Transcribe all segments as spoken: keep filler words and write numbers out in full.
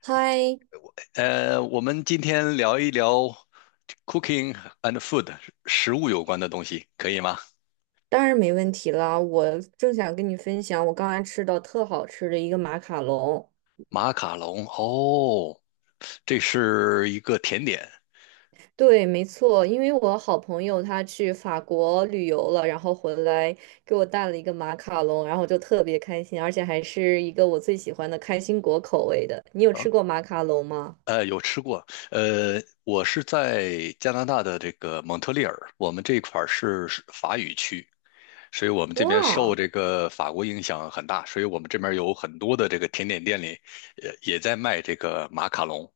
嗨，呃，我们今天聊一聊 cooking and food 食物有关的东西，可以吗？当然没问题啦！我正想跟你分享我刚才吃到特好吃的一个马卡龙。马卡龙，哦，这是一个甜点对，没错，因为我好朋友他去法国旅游了，然后回来给我带了一个马卡龙，然后我就特别开心，而且还是一个我最喜欢的开心果口味的。你有啊，吃过马卡龙吗？呃，有吃过。呃，我是在加拿大的这个蒙特利尔，我们这块儿是法语区，所以我们这边受哇这个法国影响很大，所以我们这边有很多的这个甜点店里，也也在卖这个马卡龙。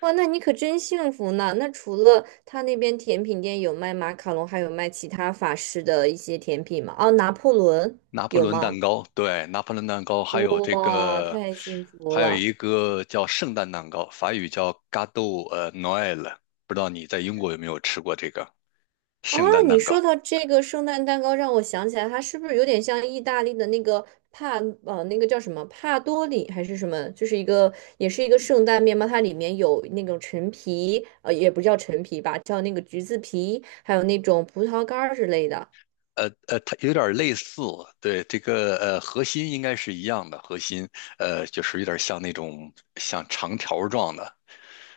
哇，那你可真幸福呢！那除了他那边甜品店有卖马卡龙，还有卖其他法式的一些甜品吗？哦，拿破仑拿破有仑蛋吗？糕，对，拿破仑蛋糕，还有这哇，个，太幸福还有了一个叫圣诞蛋糕，法语叫 Gâteau 呃 Noël，不知道你在英国有没有吃过这个啊！圣诞你蛋糕？说到这个圣诞蛋糕，让我想起来，它是不是有点像意大利的那个帕呃那个叫什么帕多里还是什么？就是一个也是一个圣诞面包，它里面有那种陈皮，呃，也不叫陈皮吧，叫那个橘子皮，还有那种葡萄干儿之类的。呃呃，它有点类似，对，这个呃核心应该是一样的，核心呃就是有点像那种像长条状的，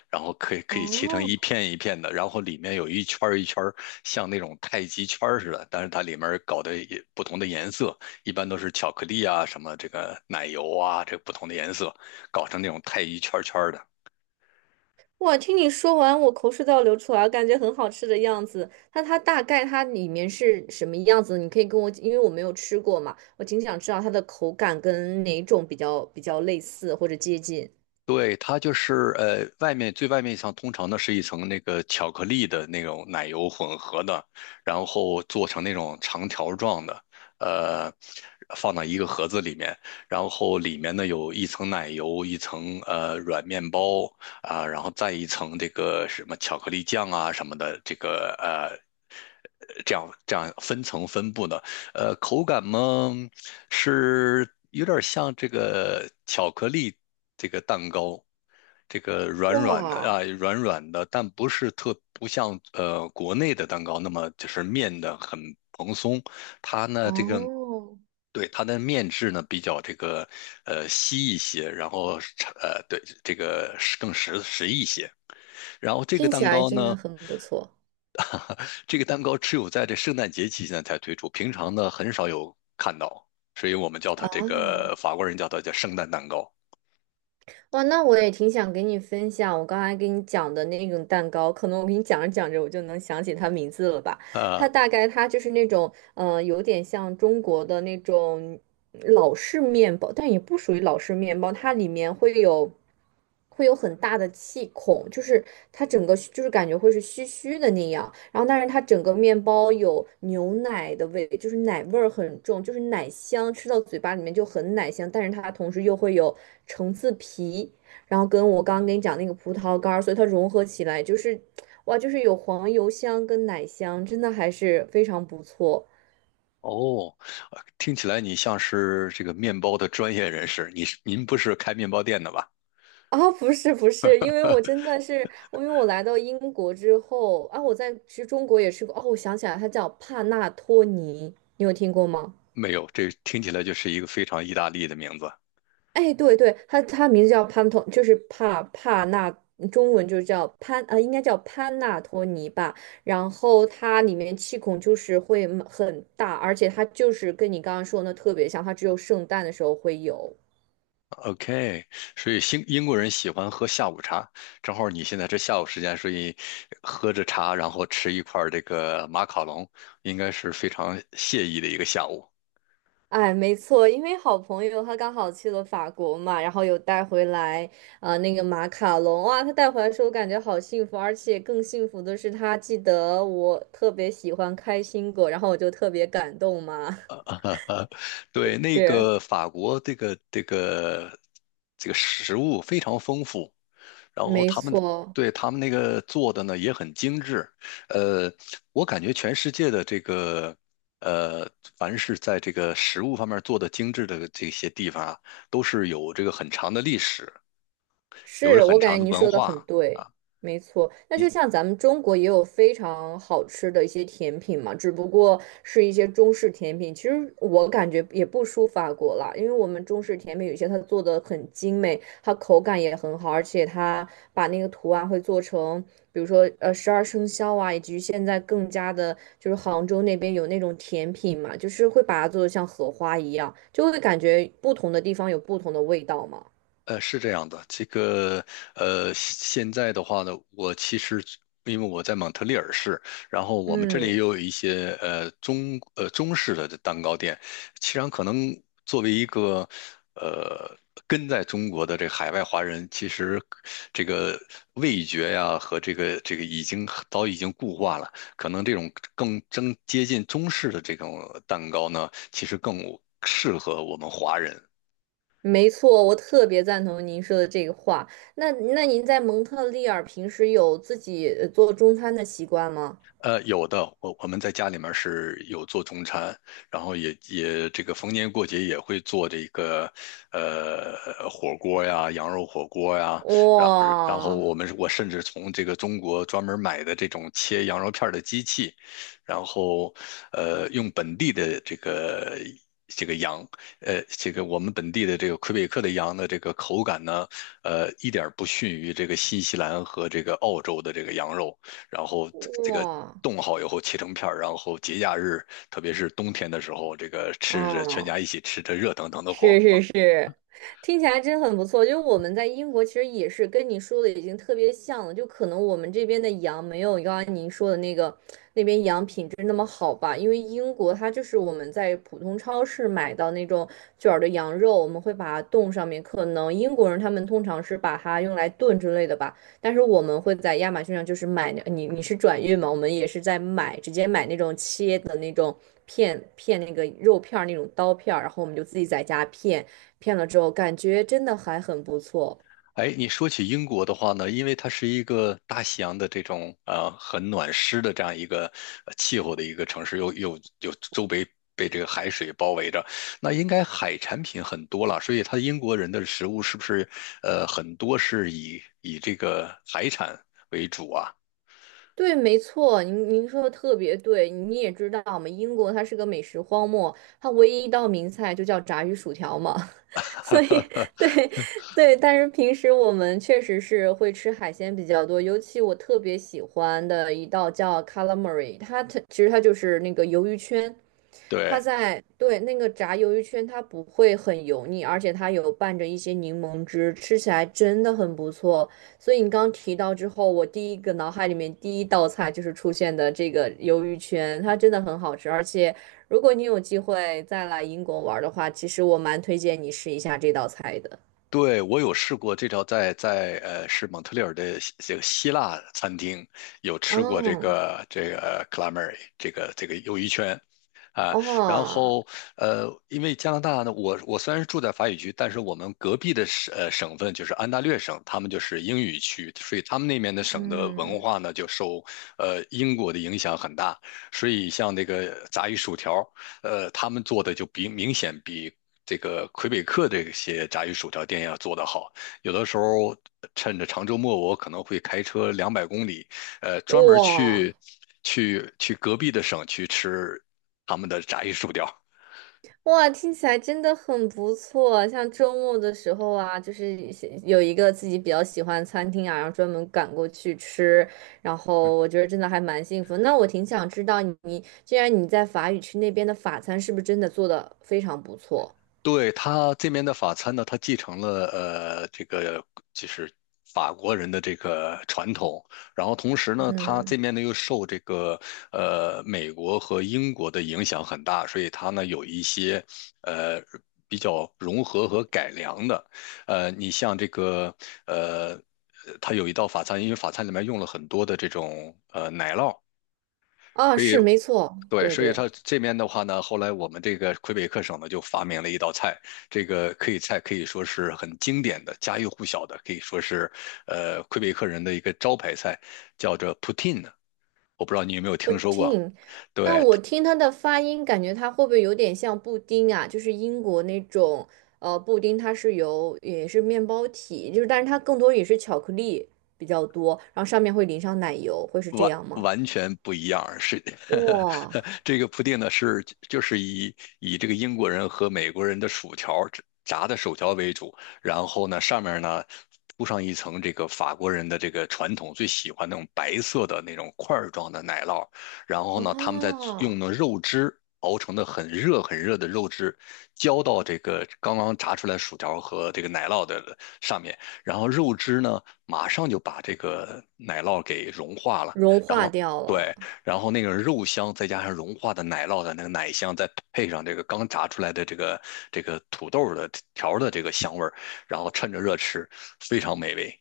然后可以可以切成一哦，片一片的，然后里面有一圈儿一圈儿像那种太极圈儿似的，但是它里面搞的也不同的颜色，一般都是巧克力啊，什么这个奶油啊，这不同的颜色搞成那种太极圈圈的。哇，听你说完，我口水都要流出来了，感觉很好吃的样子。那它大概它里面是什么样子？你可以跟我，因为我没有吃过嘛，我挺想知道它的口感跟哪种比较比较类似或者接近。对，它就是呃，外面最外面一层通常呢是一层那个巧克力的那种奶油混合的，然后做成那种长条状的，呃，放到一个盒子里面，然后里面呢有一层奶油，一层呃软面包啊，然后再一层这个什么巧克力酱啊什么的，这个呃。这样这样分层分布的，呃，口感嘛，是有点像这个巧克力这个蛋糕，这个软软的哇，啊，软软的，但不是特不像呃国内的蛋糕那么就是面的很蓬松，它呢这个。哦，对，它的面质呢比较这个，呃稀一些，然后是呃对这个是更实实一些。然后这个听起蛋来糕真呢，的很不错这个蛋糕只有在这圣诞节期间才推出，平常呢很少有看到，所以我们叫它啊！这个法国人叫它叫圣诞蛋糕哇，那我也挺想给你分享我刚才给你讲的那种蛋糕，可能我给你讲着讲着我就能想起它名字了吧。它啊。大概它就是那种嗯、呃有点像中国的那种老式面包，但也不属于老式面包，它里面会有会有很大的气孔，就是它整个就是感觉会是虚虚的那样。然后，但是它整个面包有牛奶的味，就是奶味儿很重，就是奶香，吃到嘴巴里面就很奶香，但是它同时又会有橙子皮，然后跟我刚刚跟你讲那个葡萄干儿，所以它融合起来就是。哇，就是有黄油香跟奶香，真的还是非常不错。哦，呃听起来你像是这个面包的专业人士，你是您不是开面包店的吧？哦，不是不是，因为我真的是，我因为我来到英国之后啊，我在其实中国也吃过哦，我想起来，它叫帕纳托尼，你有听过吗？没有，这听起来就是一个非常意大利的名字。哎，对对，它它名字叫潘托，就是帕帕纳，中文就是叫潘，呃，应该叫潘纳托尼吧。然后它里面气孔就是会很大，而且它就是跟你刚刚说的那特别像，它只有圣诞的时候会有。OK，所以英英国人喜欢喝下午茶，正好你现在这下午时间，所以喝着茶，然后吃一块儿这个马卡龙，应该是非常惬意的一个下午。哎，没错，因为好朋友他刚好去了法国嘛，然后有带回来啊、呃那个马卡龙，哇，他带回来的时候我感觉好幸福，而且更幸福的是他记得我特别喜欢开心果，然后我就特别感动嘛，对，那是，个法国这个这个这个食物非常丰富，然后没他们错。对他们那个做的呢也很精致。呃，我感觉全世界的这个呃，凡是在这个食物方面做的精致的这些地方啊，都是有这个很长的历史，有着是，很我感长觉的您文说的很化对，啊。没错。那就像咱们中国也有非常好吃的一些甜品嘛，只不过是一些中式甜品。其实我感觉也不输法国啦，因为我们中式甜品有些它做的很精美，它口感也很好，而且它把那个图案会做成，比如说呃十二生肖啊，以及现在更加的就是杭州那边有那种甜品嘛，就是会把它做的像荷花一样，就会感觉不同的地方有不同的味道嘛。呃，是这样的，这个呃，现在的话呢，我其实因为我在蒙特利尔市，然后我们这里也嗯。有一些呃中呃中式的蛋糕店，其实可能作为一个呃跟在中国的这海外华人，其实这个味觉呀和这个这个已经早已经固化了，可能这种更更接近中式的这种蛋糕呢，其实更适合我们华人。没错，我特别赞同您说的这个话。那那您在蒙特利尔平时有自己呃做中餐的习惯吗？呃，有的，我我们在家里面是有做中餐，然后也也这个逢年过节也会做这个，呃，火锅呀，羊肉火锅呀，然然后哇我们我甚至从这个中国专门买的这种切羊肉片儿的机器，然后呃用本地的这个这个羊，呃这个我们本地的这个魁北克的羊的这个口感呢，呃一点儿不逊于这个新西兰和这个澳洲的这个羊肉。然后这这个哇冻好以后切成片儿，然后节假日，特别是冬天的时候，这个吃着全啊！家一起吃着热腾腾的火是锅。是是，听起来真很不错。就是我们在英国其实也是跟你说的已经特别像了，就可能我们这边的羊没有刚刚您说的那个那边羊品质那么好吧，因为英国它就是我们在普通超市买到那种卷儿的羊肉，我们会把它冻上面，可能英国人他们通常是把它用来炖之类的吧。但是我们会在亚马逊上就是买你你是转运嘛？我们也是在买，直接买那种切的那种片片那个肉片儿那种刀片儿，然后我们就自己在家片，片了之后感觉真的还很不错。哎，你说起英国的话呢，因为它是一个大西洋的这种呃很暖湿的这样一个呃气候的一个城市，又又又周围被这个海水包围着，那应该海产品很多了，所以它英国人的食物是不是呃很多是以以这个海产为主啊？对，没错，您您说的特别对。你也知道嘛，英国它是个美食荒漠，它唯一一道名菜就叫炸鱼薯条嘛。所以，对 对，但是平时我们确实是会吃海鲜比较多，尤其我特别喜欢的一道叫 calamari，它它其实它就是那个鱿鱼圈，它对。在，对，那个炸鱿鱼圈，它不会很油腻，而且它有拌着一些柠檬汁，吃起来真的很不错。所以你刚提到之后，我第一个脑海里面第一道菜就是出现的这个鱿鱼圈，它真的很好吃。而且如果你有机会再来英国玩儿的话，其实我蛮推荐你试一下这道菜的。对，我有试过这条在，在呃是蒙特利尔的希这个希腊餐厅有吃过这哦，个这个 calamari 这个这个鱿鱼圈啊，然哦，后呃，因为加拿大呢，我我虽然是住在法语区，但是我们隔壁的省呃省份就是安大略省，他们就是英语区，所以他们那边的省的文嗯，化呢就受呃英国的影响很大，所以像那个炸鱼薯条，呃，他们做的就比明显比这个魁北克这些炸鱼薯条店要做得好。有的时候趁着长周末，我可能会开车两百公里，呃，专门哇。去去去隔壁的省去吃他们的炸鱼薯条。哇，听起来真的很不错。像周末的时候啊，就是一些有一个自己比较喜欢的餐厅啊，然后专门赶过去吃，然后我觉得真的还蛮幸福。那我挺想知道你，既然你在法语区那边的法餐是不是真的做的非常不错？对，他这边的法餐呢，他继承了呃这个就是法国人的这个传统，然后同时呢，他这嗯，边呢又受这个呃美国和英国的影响很大，所以他呢有一些呃比较融合和改良的，呃，你像这个呃，它有一道法餐，因为法餐里面用了很多的这种呃奶酪。啊，所以是没错，对，对所以对。它这边的话呢，后来我们这个魁北克省呢就发明了一道菜，这个可以菜可以说是很经典的、家喻户晓的，可以说是呃魁北克人的一个招牌菜，叫做 poutine。我不知道你有没有不听说过？听，那对，我听它的发音，感觉它会不会有点像布丁啊？就是英国那种，呃，布丁它是由也是面包体，就是但是它更多也是巧克力比较多，然后上面会淋上奶油，会是这完样吗？完全不一样，是 哇，这个铺垫呢是就是以以这个英国人和美国人的薯条炸的薯条为主，然后呢上面呢铺上一层这个法国人的这个传统最喜欢那种白色的那种块儿状的奶酪，然后呢他们再用啊，的肉汁熬成的很热很热的肉汁浇到这个刚刚炸出来薯条和这个奶酪的上面，然后肉汁呢马上就把这个奶酪给融化了。融然化后掉对，了，然后那个肉香再加上融化的奶酪的那个奶香，再配上这个刚炸出来的这个这个土豆的条儿的这个香味儿，然后趁着热吃，非常美味。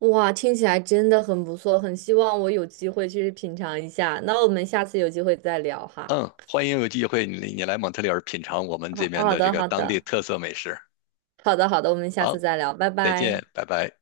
哇，听起来真的很不错，很希望我有机会去品尝一下。那我们下次有机会再聊哈。嗯，欢迎有机会你你来蒙特利尔品尝我们这好，边好的这的，个好当地的，特色美食。好的，好的，我们下好，次再聊，拜再拜。见，拜拜。